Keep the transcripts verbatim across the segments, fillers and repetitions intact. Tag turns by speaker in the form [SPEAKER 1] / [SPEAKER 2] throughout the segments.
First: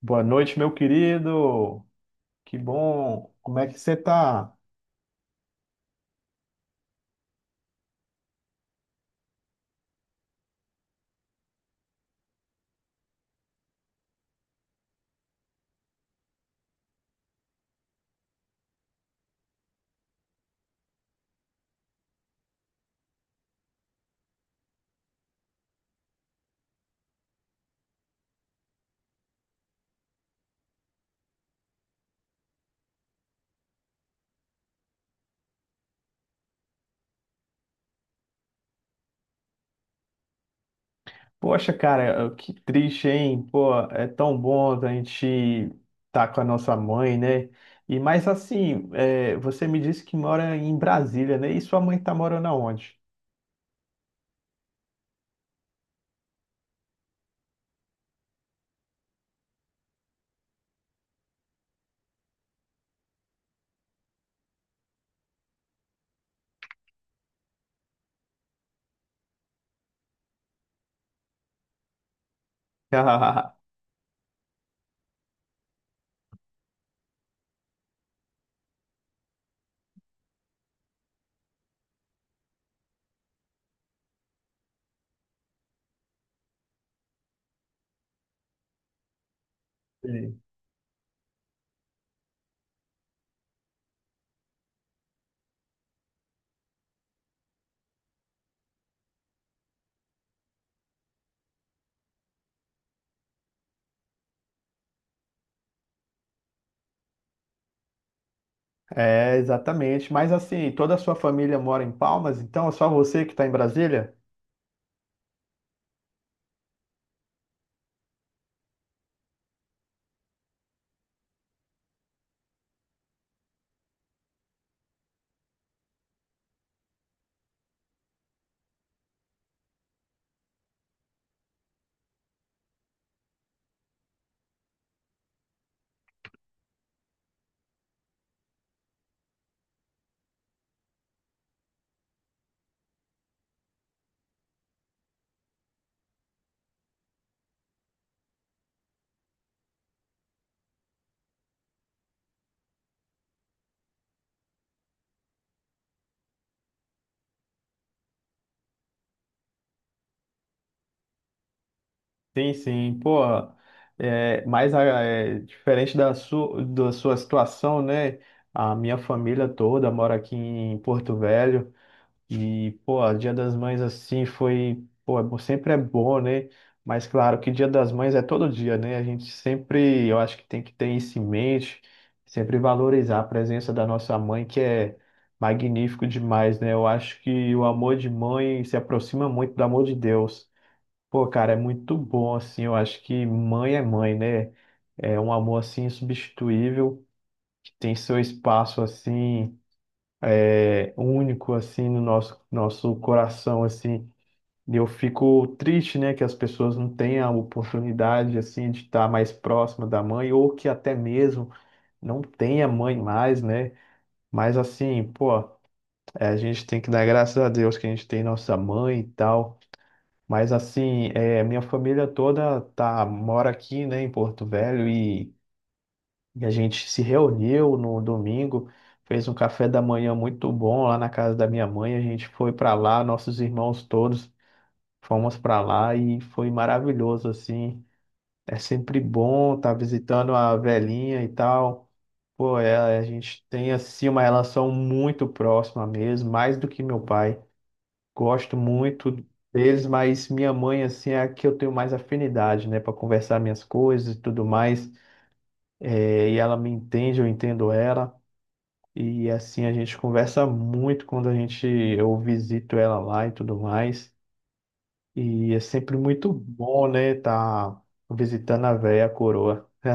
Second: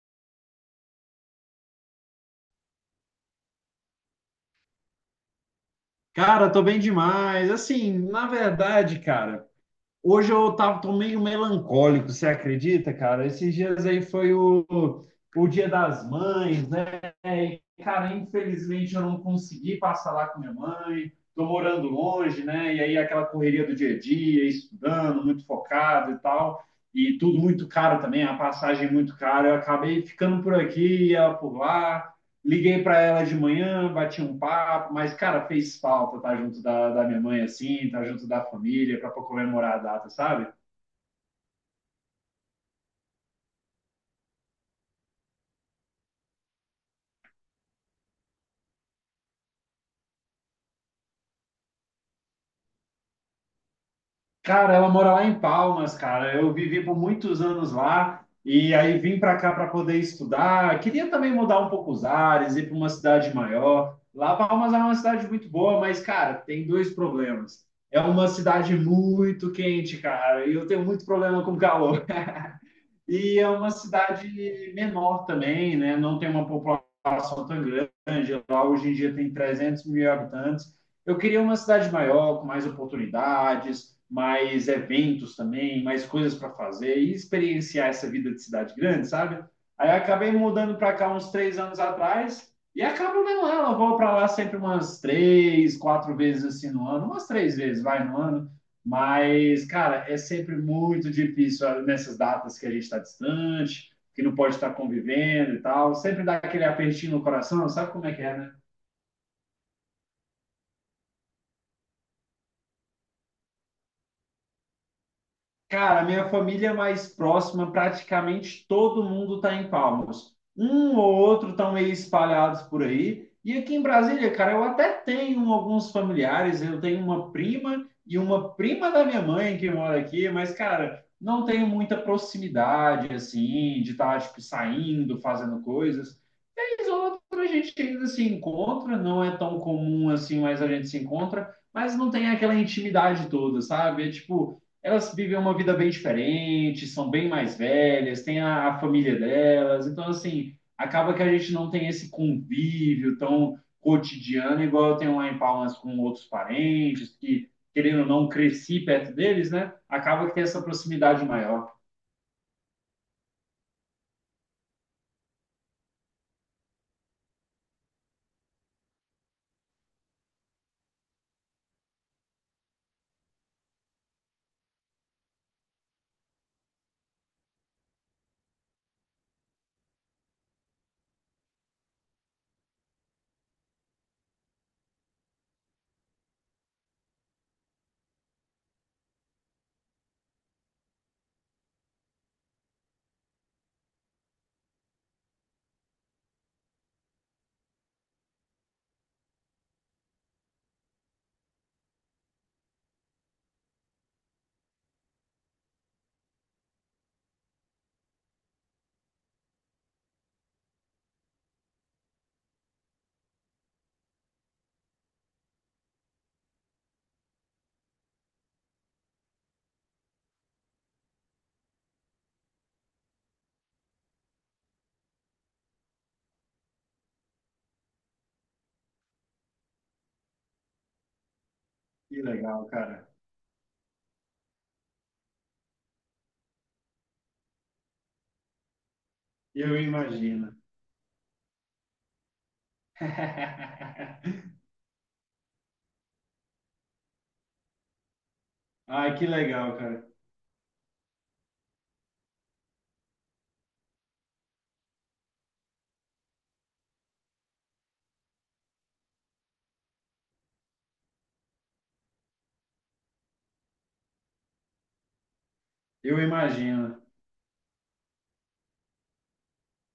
[SPEAKER 1] Boa noite, meu querido. Que bom. Como é que você tá?
[SPEAKER 2] Cara, tô bem demais. Assim, na verdade, cara, hoje eu tava, tô meio melancólico, você acredita, cara? Esses dias aí foi o, o Dia das Mães, né? E, cara, infelizmente eu não consegui passar lá com minha mãe. Tô morando longe, né? E aí aquela correria do dia a dia, estudando, muito focado e tal. E tudo muito caro também, a passagem muito cara. Eu acabei ficando por aqui e ela por lá. Liguei para ela de manhã, bati um papo, mas, cara, fez falta estar junto da, da minha mãe, assim, estar junto da família, para comemorar a data, sabe?
[SPEAKER 1] Poxa, cara, que triste, hein? Pô, é tão bom a gente estar com a nossa mãe, né? E mais assim, é, você me disse que mora em Brasília, né? E sua mãe tá morando aonde?
[SPEAKER 2] Cara, ela mora lá em Palmas, cara. Eu vivi por muitos anos lá e aí vim para cá para poder estudar. Queria também mudar um pouco os ares, ir para uma cidade maior. Lá, Palmas é uma cidade muito boa, mas, cara, tem dois problemas. É uma cidade muito quente, cara, e eu tenho muito problema com calor. E é uma cidade menor também, né? Não tem uma população tão grande. Lá hoje em dia tem trezentos mil habitantes. Eu queria uma cidade maior, com mais oportunidades, mais eventos também, mais coisas para fazer e experienciar essa vida de cidade grande, sabe? Aí eu acabei
[SPEAKER 1] Sim.
[SPEAKER 2] mudando para cá uns três anos atrás e acabo vendo ela. Eu vou para lá sempre umas três, quatro vezes assim no ano, umas três vezes vai no ano. Mas, cara, é sempre muito difícil ah, nessas datas que a gente está distante, que não pode estar convivendo e tal. Sempre dá aquele apertinho no coração, sabe como é que é, né?
[SPEAKER 1] É, exatamente. Mas assim, toda a sua família mora em Palmas, então é só você que está em Brasília?
[SPEAKER 2] Cara, minha família mais próxima, praticamente todo mundo está em Palmas. Um ou outro estão meio espalhados por aí. E aqui em Brasília, cara, eu até tenho alguns familiares. Eu tenho uma prima e uma prima da minha mãe que mora aqui, mas, cara, não tenho muita proximidade, assim, de estar, tipo, saindo, fazendo coisas. Vez ou outra a gente ainda se encontra, não é tão comum assim, mas a gente se encontra, mas não tem aquela intimidade toda, sabe? É tipo elas vivem uma vida bem diferente, são bem mais velhas, têm a, a família delas, então assim, acaba que a gente não tem esse convívio tão cotidiano, igual eu tenho lá em Palmas com outros parentes, que querendo ou não cresci perto deles, né? Acaba que tem essa proximidade maior.
[SPEAKER 1] Sim, sim, pô, é, mas ah, é, diferente da sua, da sua situação, né? A minha família toda mora aqui em Porto Velho e, pô, Dia das Mães assim foi, pô, é bom- sempre é bom, né? Mas claro que Dia das Mães é todo dia, né? A gente sempre, eu acho que tem que ter isso em mente, sempre valorizar a presença da nossa mãe, que é magnífico demais, né? Eu acho que o amor de mãe se aproxima muito do amor de Deus. Pô, cara, é muito bom, assim, eu acho que mãe é mãe, né? É um amor, assim, insubstituível, que tem seu espaço, assim, é, único, assim, no nosso, nosso coração, assim. E eu fico triste, né, que as pessoas não tenham a oportunidade, assim, de estar mais próxima da mãe, ou que até mesmo não tenha mãe mais, né? Mas, assim, pô, é, a gente tem que dar graças a Deus que a gente tem nossa mãe e tal. Mas assim, é, minha família toda tá, mora aqui, né, em Porto Velho e, e a gente se reuniu no domingo, fez um café da manhã muito bom lá na casa da minha mãe. A
[SPEAKER 2] Que
[SPEAKER 1] gente foi
[SPEAKER 2] legal,
[SPEAKER 1] para lá,
[SPEAKER 2] cara.
[SPEAKER 1] nossos irmãos todos fomos para lá e foi maravilhoso assim. É sempre bom estar
[SPEAKER 2] Eu
[SPEAKER 1] visitando
[SPEAKER 2] imagino.
[SPEAKER 1] a velhinha e tal. Pô, é, a gente tem assim uma relação muito próxima mesmo, mais do que meu pai. Gosto muito
[SPEAKER 2] Ai, que legal,
[SPEAKER 1] deles,
[SPEAKER 2] cara.
[SPEAKER 1] mas minha mãe, assim, é a que eu tenho mais afinidade, né, para conversar minhas coisas e tudo mais. É, e ela me entende, eu entendo ela. E assim a gente conversa muito quando a gente eu visito ela lá e tudo mais. E é sempre
[SPEAKER 2] Eu
[SPEAKER 1] muito bom,
[SPEAKER 2] imagino.
[SPEAKER 1] né, tá visitando a velha coroa.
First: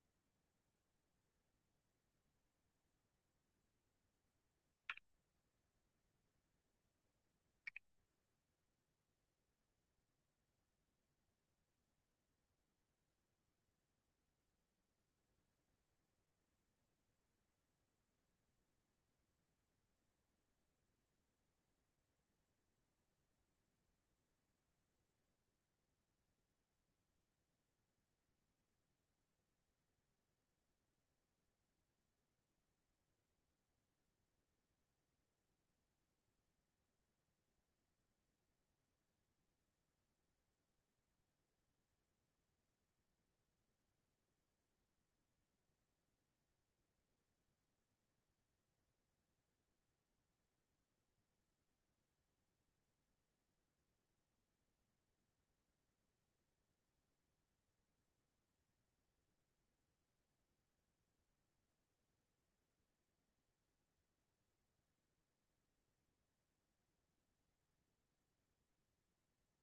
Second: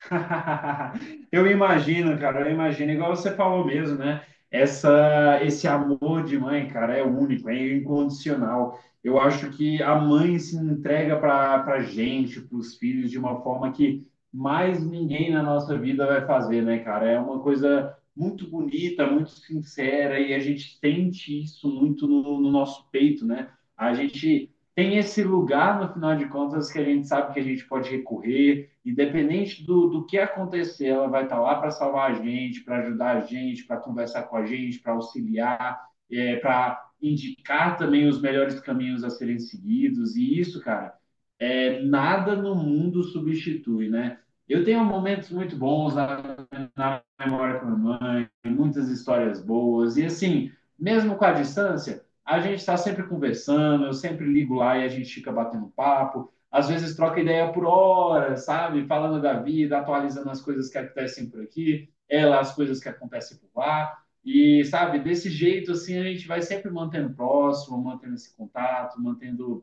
[SPEAKER 2] Eu imagino, cara, eu imagino, igual você falou mesmo, né? Essa, esse amor de mãe, cara, é único, é incondicional. Eu acho que a mãe se entrega para para gente, para os filhos, de uma forma que mais ninguém na nossa vida vai fazer, né, cara? É uma coisa muito bonita, muito sincera, e a gente sente isso muito no, no nosso peito, né? A gente tem esse lugar, no final de contas, que a gente sabe que a gente pode recorrer, independente do, do que acontecer, ela vai estar lá para salvar a gente, para ajudar a gente, para conversar com a gente, para auxiliar, é, para indicar também os melhores caminhos a serem seguidos. E isso, cara, é, nada no mundo substitui, né? Eu tenho momentos muito bons na, na memória com a minha muitas histórias boas. E assim, mesmo com a distância, a gente está sempre conversando, eu sempre ligo lá e a gente fica batendo papo. Às vezes troca ideia por horas, sabe? Falando da vida, atualizando as coisas que acontecem por aqui, ela, as coisas que acontecem por lá. E, sabe, desse jeito, assim, a gente vai sempre mantendo próximo, mantendo esse contato, mantendo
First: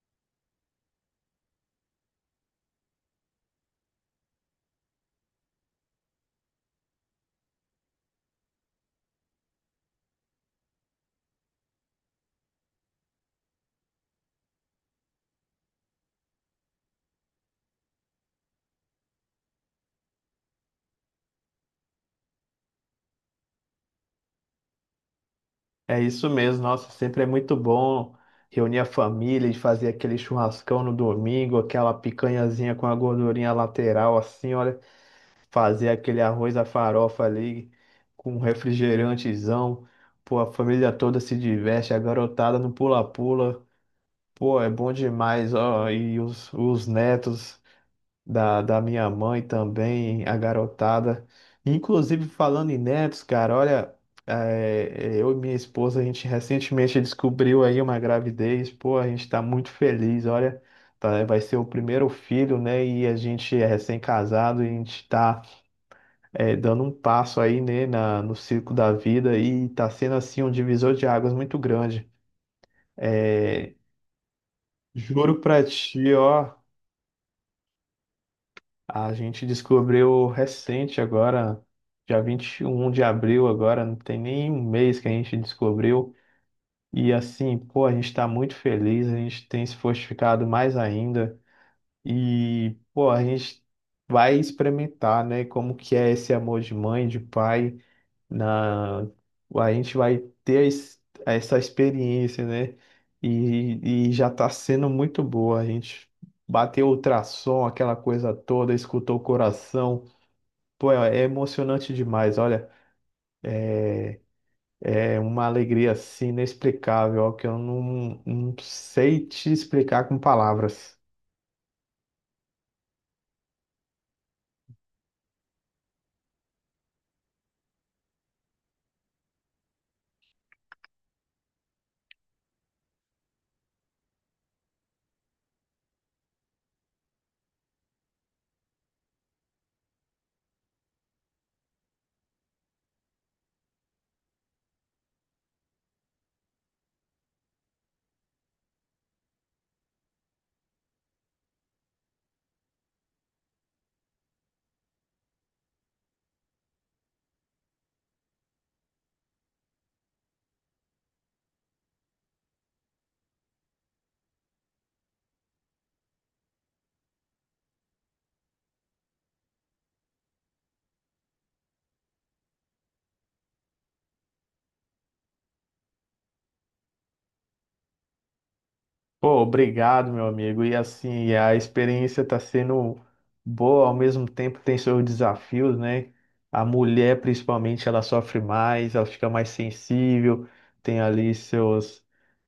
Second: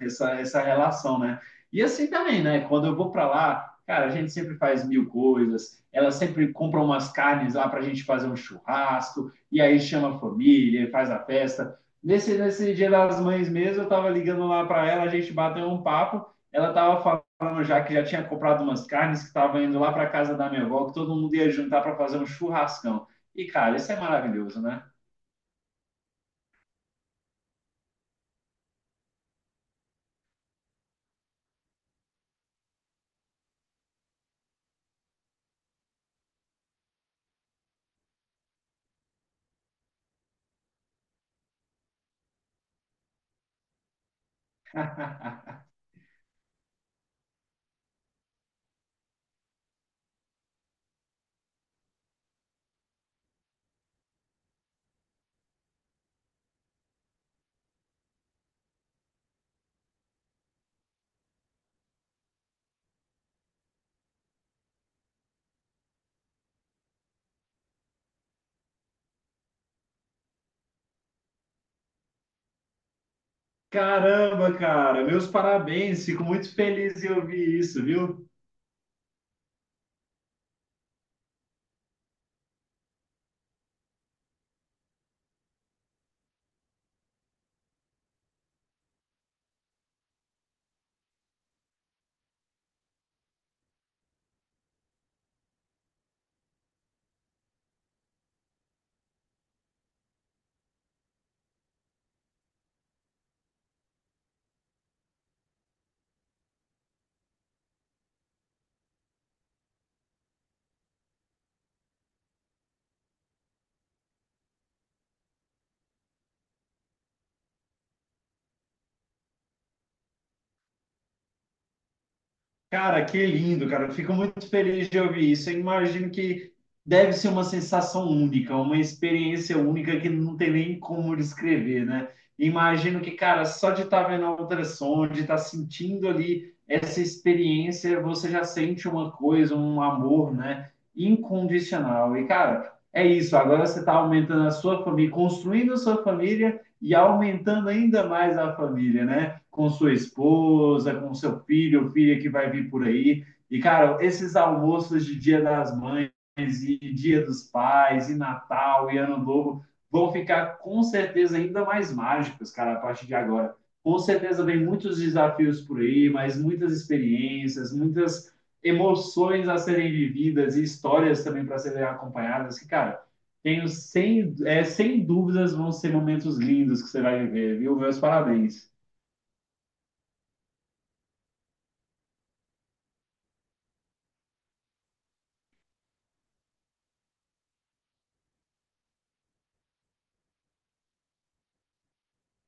[SPEAKER 2] essa, essa relação, né? E assim também, né? Quando eu vou para lá, cara, a gente sempre faz mil coisas. Ela sempre compra umas carnes lá para a gente fazer um churrasco, e aí chama a família, faz a festa. Nesse, nesse Dia das Mães mesmo, eu tava ligando lá para ela, a gente bateu um papo. Ela tava falando já que já tinha comprado umas carnes, que tava indo lá para casa da minha avó, que todo mundo ia juntar para fazer um churrascão. E, cara, isso é maravilhoso, né?
[SPEAKER 1] É isso mesmo, nossa, sempre é muito bom reunir a família e fazer aquele churrascão no domingo, aquela picanhazinha com a gordurinha lateral assim, olha. Fazer aquele arroz à farofa ali com um refrigerantezão. Pô, a família toda se diverte, a garotada no pula-pula. Pô, é bom demais, ó. E os, os netos da, da minha mãe também, a garotada. Inclusive, falando em netos, cara, olha, é, eu e minha esposa, a gente recentemente descobriu aí uma gravidez. Pô, a gente tá muito feliz, olha. tá, Vai ser o primeiro filho, né? E a gente é recém-casado e a gente tá é, dando um passo aí, né, na, no circo da vida e tá sendo assim um divisor de águas muito grande. É,
[SPEAKER 2] Caramba, cara, meus
[SPEAKER 1] Juro pra
[SPEAKER 2] parabéns.
[SPEAKER 1] ti,
[SPEAKER 2] Fico
[SPEAKER 1] ó,
[SPEAKER 2] muito feliz em ouvir isso, viu?
[SPEAKER 1] a gente descobriu recente agora, dia vinte e um de abril agora, não tem nem um mês que a gente descobriu. E assim, pô, a gente tá muito feliz, a gente tem se fortificado mais ainda. E, pô, a gente vai experimentar, né, como que é esse amor de mãe, de pai. Na a gente vai ter a es- Essa experiência, né? E, e já tá sendo muito boa. A gente bateu o ultrassom, aquela coisa toda, escutou o coração. Pô, é é emocionante demais. Olha, é uma alegria assim inexplicável, ó, que eu não, não sei te explicar com palavras.
[SPEAKER 2] Cara, que lindo, cara. Eu fico muito feliz de ouvir isso. Eu imagino que deve ser uma sensação única, uma experiência única que não tem nem como descrever, né? Imagino que, cara, só de estar vendo a ultrassom, de estar sentindo ali essa experiência, você já sente uma coisa, um amor, né? Incondicional. E, cara, é isso. Agora você está aumentando a sua família, construindo a sua família e aumentando ainda mais a família, né? Com sua esposa, com seu filho ou filha que vai vir por aí. E, cara, esses almoços de Dia das Mães e Dia dos Pais e Natal e Ano Novo vão ficar com certeza ainda mais mágicos, cara, a partir de agora. Com certeza vem muitos desafios por aí, mas muitas experiências, muitas emoções a serem vividas e histórias também para serem acompanhadas, que, cara, tenho sem, é, sem dúvidas vão ser momentos lindos que você vai viver, viu? Meus parabéns.
[SPEAKER 1] Pô, obrigado, meu amigo. E assim, a experiência está sendo boa, ao mesmo tempo tem seus desafios, né? A mulher, principalmente, ela sofre mais, ela fica mais sensível, tem ali seus,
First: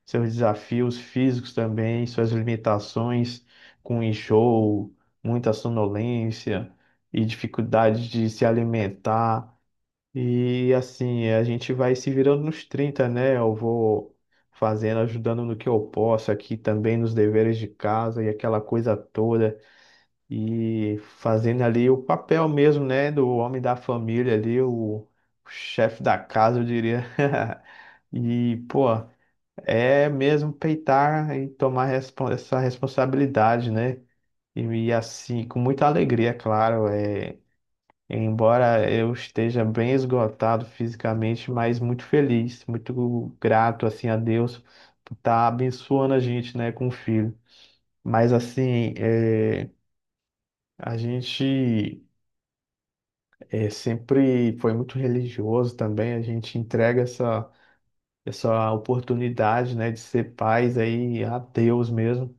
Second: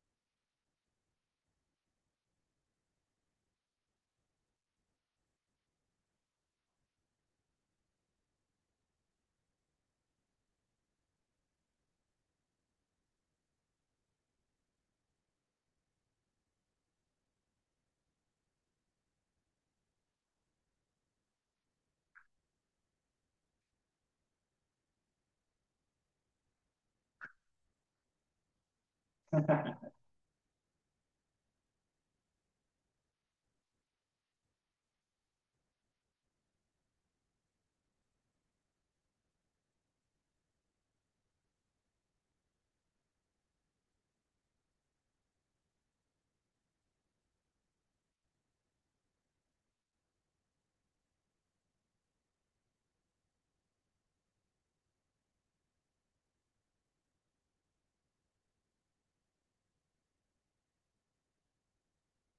[SPEAKER 1] seus desafios físicos também, suas limitações com enjoo, muita sonolência e dificuldade de se alimentar. E assim, a gente vai se virando nos trinta, né? Eu vou fazendo, ajudando no que eu posso aqui também nos deveres de casa e aquela coisa toda. E fazendo ali o papel mesmo, né? Do homem da família ali, o chefe da casa, eu diria. E, pô, é mesmo peitar e tomar respon- essa responsabilidade, né? E, e assim, com muita alegria, é claro. É Embora eu esteja bem esgotado fisicamente, mas muito feliz, muito grato assim a Deus por estar abençoando a gente, né, com o filho. Mas assim, é, a gente é, sempre foi muito religioso também. A gente entrega essa essa oportunidade, né, de ser pais aí a Deus mesmo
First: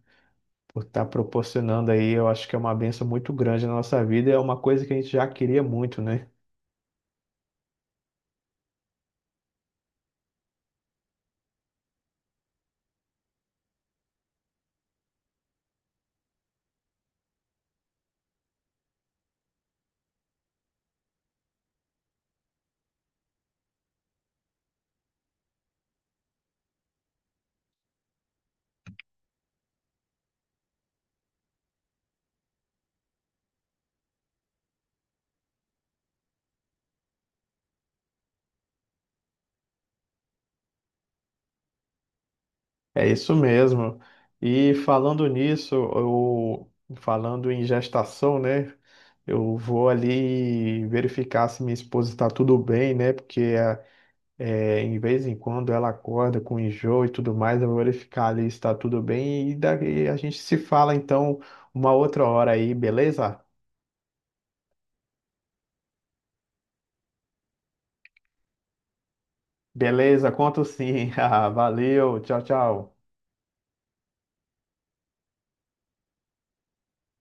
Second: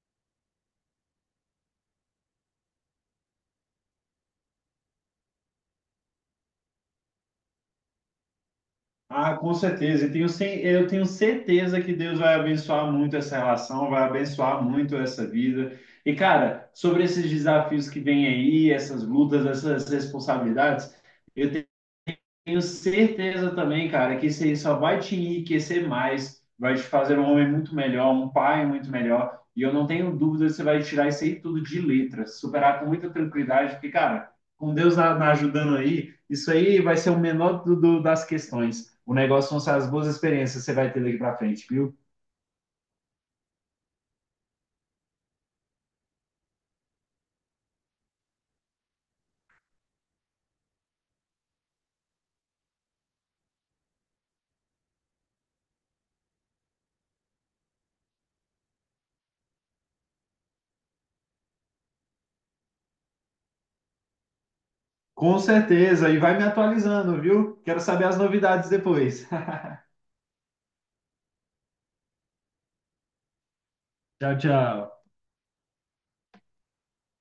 [SPEAKER 1] por estar proporcionando aí. Eu acho que é uma bênção muito grande na nossa vida. É uma coisa que a gente já queria muito, né?
[SPEAKER 2] Ah, com certeza. Eu tenho, ce- eu tenho certeza que Deus vai abençoar muito essa relação, vai abençoar muito essa vida. E, cara, sobre esses desafios que vêm aí, essas lutas, essas responsabilidades, eu tenho certeza também, cara, que isso aí só vai te enriquecer mais, vai te fazer um homem muito melhor, um pai muito melhor. E eu não tenho dúvida que você vai tirar isso aí tudo de letras, superar com muita tranquilidade, porque, cara, com Deus a- na ajudando aí, isso aí vai ser o menor do, do- das questões. O negócio vão ser as boas experiências que você vai ter daqui pra frente, viu?
[SPEAKER 1] É isso mesmo. E falando nisso, eu, falando em gestação, né? Eu vou ali verificar se minha esposa está tudo bem, né? Porque é, é, em vez em quando ela acorda com enjoo e tudo mais, eu vou verificar ali se está tudo bem e daí a gente se fala então uma outra hora aí, beleza?
[SPEAKER 2] Com certeza, e vai me atualizando, viu? Quero saber as novidades depois.
[SPEAKER 1] Beleza, conto sim. Ah, valeu, tchau, tchau.
[SPEAKER 2] Tchau, tchau.